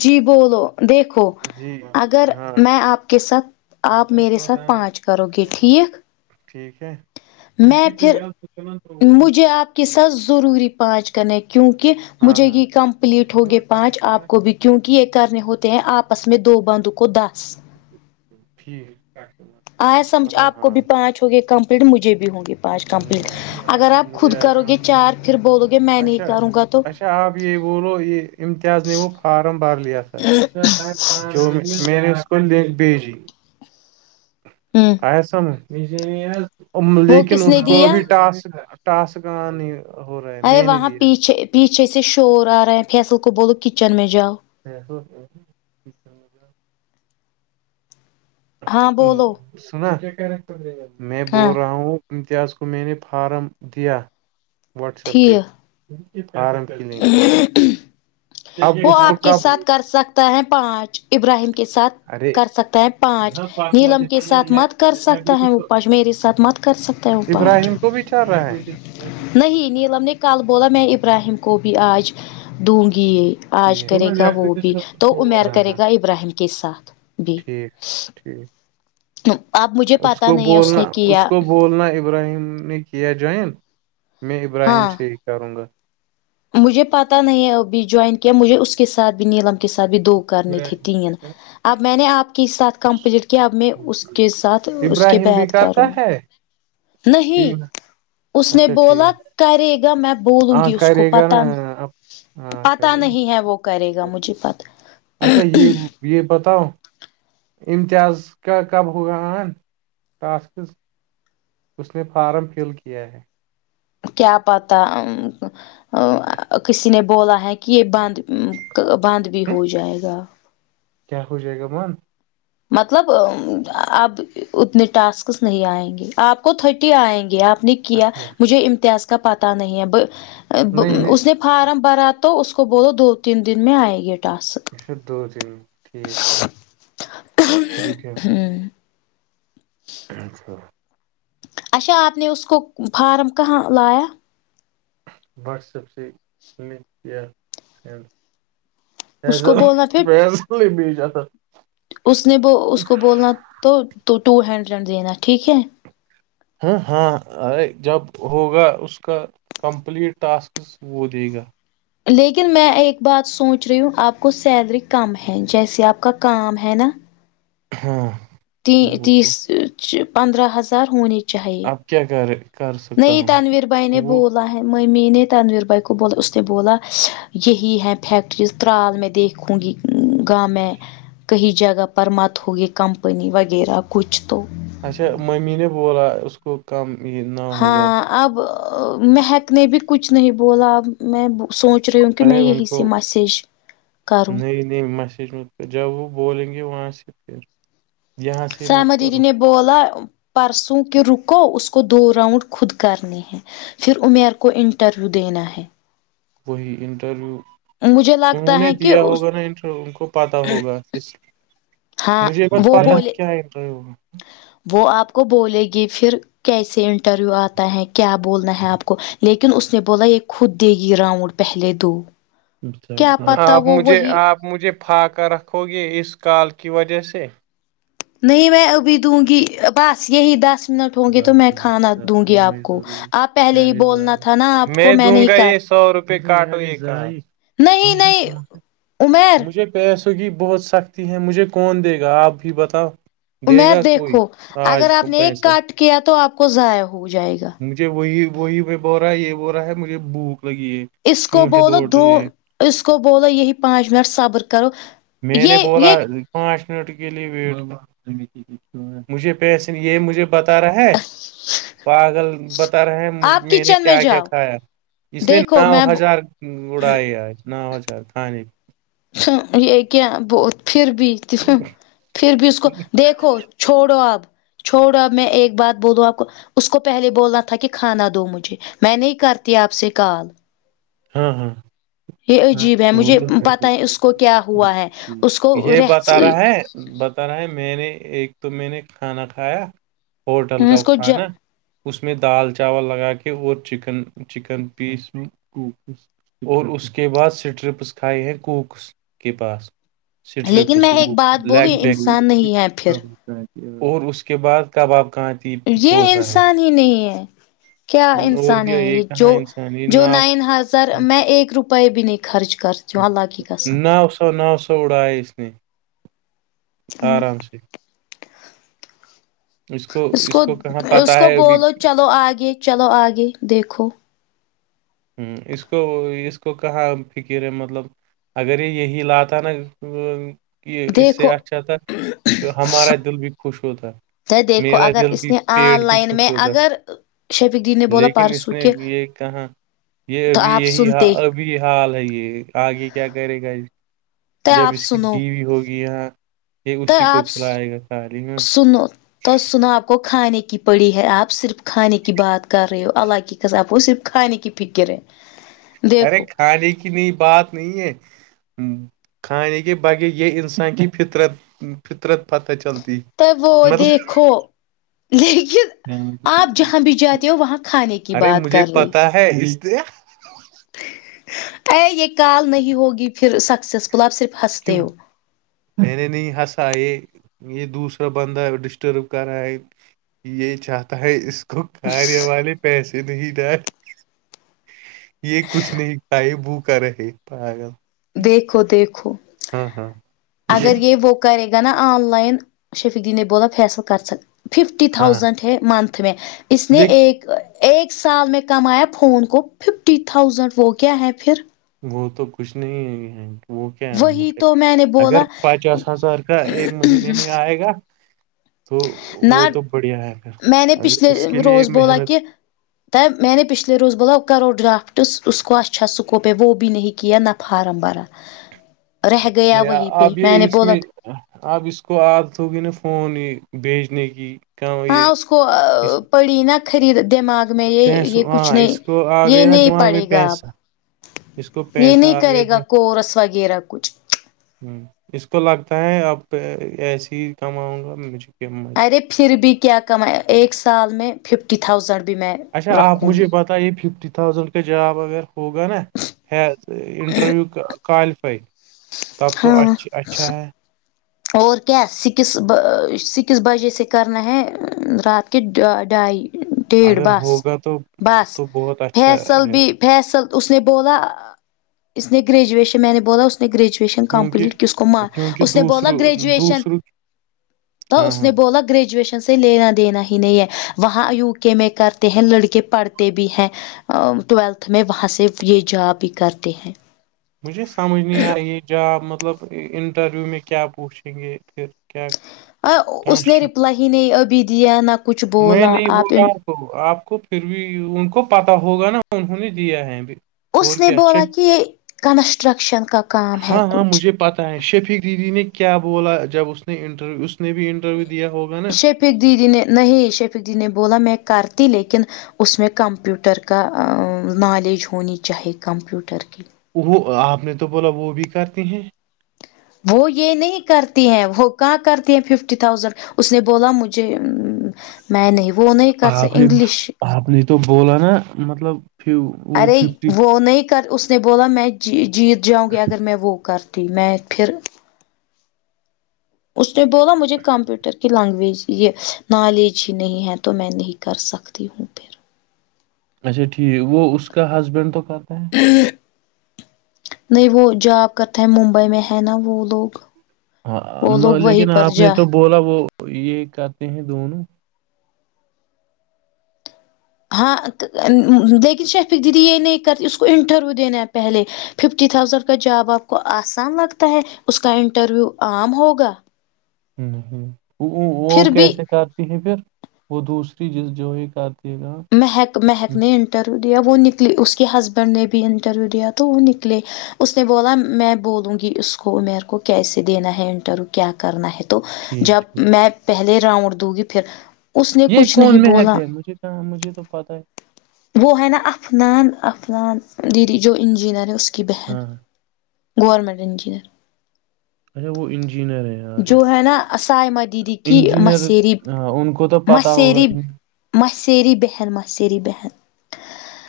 جی بولو دیکھو جی اگر ہاں میں آپ کے ساتھ آپ میرے ساتھ پانچ کرو گے ٹھیک ٹھیک ہے میں پھر مجھے آپ کے ساتھ ضروری پانچ کن ہے کیونکہ مجھے ہاں یہ کمپلیٹ ہوگے پانچ آپ کو بھی کیونکہ یہ کرنے ہوتے ہیں آپس میں دو بندو کو دا ٹھیک آئے سمجھ ہاں آپ کو ہاں بھی پانچ ہو گئے کمپ مجھے بھی ہوں گی پانچ کمپلیٹ اگر آپ خود مجھے کرو ایسا گے چار پھر بولو گے میں نہیں اچھا کروں گا تو اچھا آپ یہ بولو یہ امتیاز نیپ فارم بھر لیا تھا جو میں نے اس کو لنک بھیجی [unintelligible] ہوں ایسا وہ لیکن کس اسس نے کو دیا بھی ٹاسک ٹاسک ہو رہا ہے ارے میں نے وہاں دیا پیچھے پیچھے سے شور آ رہاے ہے فیصل کو بولو کچن میں جاؤ [unintelligible] ہاں بولو سنا میں ہاں بول رہا ہوں امتیاز کو می نے فارم دیا واٹس ٹھیک ایپ آرم کر وہ آپ کے ساتھ کر سکتا ہے پانچ ابراہیم کے ساتھ ارے کر سکتا ہے پانچ نیلم کے ساتھ مت کر سکتا ہے وہ پانچ میرے ساتھ مت کر سکتے ہو ابراہیم کو بھی چار رہا ہے نہیں نیلم نے کل بولا میں ابراہیم کو بھی آج دوں گی یہ آج ٹھیک کرے ہاں گا وہ بھی تو امیر کرے ہاں گا ابراہیم کے ساتھ بھی ٹھیک اب مجھے اس پتا کو نہیں اس بولنا نے اس کیا کو بولنا ابراہیم نے کیا جوائن میں ابراہیم ہاں سری کروں گا مجھے پتا نہیں ہے ابھی جوائن کیا مجھے اس کے ساتھ بھی نیلم کے ساتھ بھی دو کرنی تھے تین اب میں نے آپ کے ساتھ کمپلیٹ کیا اب میں اس کے ساتھ اس کے ابراہیم بھی بیید کرتا کروں گا ہے نہیں اچھا اس نے ٹھیک بولا کرے گا میں بولوں ہاں گی اس کو کرے گا پت نا اب ہاں پتا کرے گا نہیں ہے وہ کرے گا مجھے پت اچھا یہ یہ بتاؤ امتیاز کا کب ہوگا آن ٹاسکذ اس نے فارم فل کیا ہے کیا پتا کسی نے بولا ہے کہ یہ بند بند بھی ہم؟ ہو جائے گا کیا ہوچ جائے گا مان مطلب اب اتنے ٹاسکس نہیں آئیں گے آپ کو تھرٹی آئیں گی آپ نے کیا اچھا مجھے امتیاز کا پتا نہیں ہے نہیں نہیں اس نے فارم بھرات تو اس کو بولو دو تین دن میں آئے گی ٹاس اچھا دو تین ٹھیک ٹھیک ٹھیک ہے اچھا اچھا آپ نے اس کو فارم کہاں لایا واٹس ایپ سے کلک کیئ سڈ اس ایسا کو بولنا پھر و بی تھا اس نے ب اس کو بولنا تو تو ٹو ہنڈریڈ دینا ٹھیک ہے ہاں ہاں جب ہوگا اس کا کمپلیٹ ٹاسک وہ دے گا لیکن میں ایک بات سوچ رہی ہوں آپ کو سیلری کم ہے جیسے آپ کا کام ہے نا ہاں وہ تو تیس پندرہ ہزار ہونی چاہیے اب کیا کیا کر سکتا نہیں ہوں تانویر بھائی نے وہ بول ہے ممی نے تنویر بھائی کو بولا اس نے بولا یہی ہے فیکٹری ترال میں دیکھ خوننگی گ ہے کہیں جگہ پر مت ہوگی کمپنی وغیرہ کچھ تو اچھا ممی نے بولا اس کو کم یہ نو ہزار ہاں اب مہیک نے بھی کچھ نہیں بولا اب میں سوچ رہی ہوں کہ ارے میں یہی سے میسیج کروں میںی نہیں میسیج تو جب وہ بولیں گے وہاں سے پھر یہاں سے مت سمت دیدی کرو نے بولا پرسوں کہ رکو اس کو دو راؤنڈ خود کرنے ہیں پھر امیر کو انٹرویو دینا ہے وہی انٹرویو مجھے انہوں لگتا نے ہے کہ دیا ہوگا نا انٹرویو ان کو پتہ ہوگا ہاں مجھے بت وہ پتا ہے بولے کیا انٹروو وہ آپ کو بولے گی پھر کیسے انٹرویو آتا ہے کیا بولنا ہے آپ کو لیکن اس نے بولا یہ خود دے گی راؤنڈ پہلے دو کیا پتا آپ وہ مجھے وہی آپ مجھے پاکا رکھو گے اس کال کی وجہ سے نہیں میں ابھی دوں گی بس یہی دس منٹ ہوں گی تو میں کھانا دوں گی آپ کو ضروری آپ پہلے ہی بولنا تھا نا آپ کو میں نہیں کر روپئے کاٹ ہو گ امیر مجھے پیسوں کی بہت سختی ہے مجھے کون دے گا آپ بھی بتاؤ دے امیر گا کوئی دیکھو اگر آج کو آپ نے ایک پیسہ کٹ کیا تو آپ کو ضائع ہو جائے گا مجھے وہی وہی میں بو رہا ہے یہ بول رہا ہے مجھے بھوک لگی ہے اس کو چوہے بولو دوڑ دو رہے ہیں اس کو بولو یہی پانچ منٹ صبر کرو میں نے یہ بولا یہ پانچ منٹ کے لیے ویٹ مجھے پیسے یہ مجھے بتا رہا ہے پاگل بت ہیںج آپ میں نے کچن کیا کیا جاؤ کھایا اس نے دیکھو نو میں ہزار اڑائے آج نا ہوچار تھانے یہ کیا پھر بھی پھر بھی اس کو دیکھو چھوڑو اب چھوڑو اب میں ایک بات بولوں آپ کو اس کو پہلے بولنا تھا کہ کھانا دو مجھے میں نہیں کرتی آپ سے کال ہاں ہاں یہ عجیب ہے وہ مجھے تو پتا ہے اس کو کیا ہوا ہے اس کو یہ رہ بتا آ رہا ہے بتا رہا ہے میں نے ایک تو میں نے کھانا کھایا ہوٹل کا اس کو ج کھانا اس میں دال چاول لگا کے اور چکن چکن پیس اور اس کے بعد سٹرپس کھائے ہیں کوکس کے پاس لیکن میں اسٹریپس ایک وہ بات بولوں لیگ یہ انسان بیینگ نہیں ہے پھر اور اس کے بعد کباب کان یہ انسان ہی نہیں ہے کیا اور انسان کیا ہے یہ جو کہاں انسانی جو ناؤ نائن سر میں ایک روپئے بھی نہیں خرچ کر نو سو نو سو اڑاائے اس نے آرام سے اس کو اس کو بولو چلو آگے چلو آگے دیکھو ہوں اس کو اس کو کہاں فکر ہے مطلب اگر یہ یہی لاتہ نا کہ اس سے دیکھو تو ہمارا دل بھی خوش ہوتا دیکھو میرا اگر دل اس بھی نے آن پیٹ بھی لائن خوش میں ہوتا اگر شفیق جی نے بولا لیکن اس پرسوں نے کہ یہ کہا یہ تو ابھی آپ یہیال سنتے ابھی حال ہے یہ آگے کیا کرے گا تو جب آپ اس کی سنو بیوی ہوگی یہ یہ تو اسی کو آپ چلائے گا ساری میںا آ کو کھانے کی پڑی ہے آپ صرف کھانے کی بات کر رہے ہو اللہ کی کاب کو صرف کھانے کی فکر ہے ارے دیکھو کھانے کی نہیں بات نہیں ہے کھانے کے بغیر یہ انسان کی فطرت فطرت پتہ چلتی ت وہ دیکھو لیکن مطلب آپ جہاں بھی جاتے ہو وہاں کھانے کی بات کر رہے ہ ہج د ہے [inaudible] ا یہ کال نہیں ہوگی پھر سکسیسفل آپ صرف کیوں ہنستے ہو میں نے نہیں ہنسا یہ یہ دوسرا بندہ ڈسٹرب کر رہا ہے یہ چاہتا ہے اس کو کارے والے پیسے نہیں ڈ یہ کچھ نہیں کائے بو کر رہے پ گ دیکھو دیکھو ہاں ہاں مجھے اگر یہ وہ کرے گا نا آن لائن شفیق دین بولا فیصل کر سک ففٹی ہاں تھاؤزینڈ ہے منتھ میں اس نے لیک ایک ایک سال میں کمایا فون کو ففٹی تھاؤزینڈ وہ کیا ہے پھر وہ تو کچھ نہیں ہے یہین وہ کیا وہی ہے تو میں نے اگر بولا پچاس ہزار کا ایک مہینے میں آئے گا تو ن وہ تو بڑھیا ہے پھر میں نے اگر پچھلے اس کے لیے روز بولا محنت کہ ت میں نے پچھلے روز بولب کرو ڈرافٹس اس کو اچھا سکوپ ہے وہ بھی نہیں کیایا نا فارم بارا نہیں اب یہ نے اس بولا میں آب اس کو عاد ہوگی نا فون یہ بھیجنے کی کہاں ہاں یہ اس کو اس پڑی نا خرید دماغ میں یہ یہ پیسوں کچھ ہاں نہیں اس کو آ یہ گئے نا نہیں دماغ میں پڑے گا آپ پیسہ اس کو یہ پیسہ نہیں آ گیا کرے گا کورس وغیرہ کچھ ہوں اس کو لگتا ہے اب ایسے ہی کماؤں گا مجھے قیمت ارے پھر بھی کیا کمائے ایک سال میں ففٹی تھاؤزینڈ بھی میں اچھا آپ رکھوں گی مجھے پت یہ ففٹی تھاؤزینڈ کا جاب اگر ہوگا نا انٹرویو کالفائی تب تو ہاں اچ اچھا ہے اور کیا سکس سکس بجے سے کرنا ہے رات کے ڈھائی ڈیڑ اگر بس ہوگا تو بس تو بہت اچھا فیصل بھی رہتا فیصل اس نے بولا اس نے گریجویشن میں نے بولا اس نے گریجویشن کیونکہ کمپلیٹ کی اس کو مار کیونکہ اس نے بہت دوسروں گریجویشن دوسروں تو ہاں اس ہاں نے بہت و گریجویشن سے لینا دینا ہی نہیں ہے وہاں یو کے میں کرتے ہیں لڑکے پڑھتے بھی ہیں ٹویلتھ میں وہاں سے یہ جا بھی کرتے ہیں مجھے سمجھ نہیں آ رہی ہے ج مطلب انٹرویو میں کیا پوچھیں گے پھر کیا اس نے کنسٹر رپلائی ہی نہیں ابھی دیا نہ کچھ بولا آپ ان تو آپ کو پھر بھی ان کو پتا ہوگا نا انہوں نے دیا ہے ابھی اس اور نے کیا بولا شف کہ کنسٹرکشن کا کام ہے ہاں ہاں کچھ مجھے پتاہ ہے شفق دیدی نے کیا بولا جب اس نے انٹرویو اس نے بھی انٹرویو دیا ہوگا نا شیفق دیدی نے نہیں شیفق دیدی نے بولا میں کرتی لیکن اس میں کمپیوٹر کا نالج ہونی چاہیے کمپیوٹر کی وہ آپ نے تو بولا وہ بھی کرتی ہیں وہ یہ نہیں کرتی ہیں وہ کہاں کرتی ہیں ففٹی تھاؤزینڈ اس نے بولا مجھے میں نہیں وہ نہیں کر آپ نے انگلش آپ نے تو بوول نا مطلب فی- وہ ارے ففٹی وہ نہیں کر اس- اس نے بولا میں جی جیت جاؤں گی اگر میں وہ کرتی میں پھر- اس نے بولا مجھے کمپیوٹر کی لینگویج یہ نالج ہی نہیں ہے تو میں نہیں کر سکتا- ت ہوں پھر اچھا ٹھیک وہ اس کا ہسبینڈ تو کہتے ہیں- نہیں وہ جاب کرتے ہیں ممبئی میں ہے نا وہ لوگ- وہ ہاں لوگ لیکن وہیں پر آپ نے جا تو بولا وہ یہ کرتے ہیں دونوں- ہاں لیکن شیفق دیدی یہ نہیں کرتی اس کو انٹرویو دینا ہے پہلے- ففٹی تھاؤزینڈ کا جاب آپ کو آسان لگتا ہے اس کا انٹرویو عام ہوگا- ہ ہ وہ پھر بھی کیسے کرتی ہیں پھر- وہ دوسری جس جو یہ کرتیے گا- مہک مہیک نے انٹرویو دیا وہ نکلے اس کے ہسبینڈ نے بھی انٹرویو دیا تو وہ نکلے- اس نے بولا میں بولوں گی اس کو میر کو کیسے دینا ہے انٹرویو کیا کرنا ہے- تو ٹھیک جب ٹھیک۔ میں پہلے راؤنڈ دوں گی پھر اس نے کچھ نہیں بولا- ہاں مجھے تو پتاہ ہے- وہ ہے نا عفنان- عفنان دیدی جو انجینئر ہے ا کی بہن- ہاں گورمنٹ انجینئر اچھا وہ انجینئر ہیں- جو آلریڈی ہے نا سائے مہدیدی کی انجینئر مصرب ہاں ان کو تو پتا ہوگا مصرب- ان- م سری بہن م سری بہن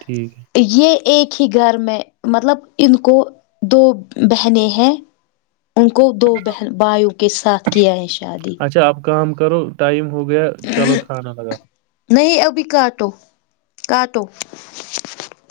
ٹھیک ہے- یہ ایک ہی گھر میں مطلب ان کو دو بہنیں ہیں- ان کو دو بہن بھائیوں کے ساتھ کیا ہے شادی- اچھا اب کام کرو ٹائم ہو گیا چلو کھانا لگا- نہیں ابھی کاٹ کٹ-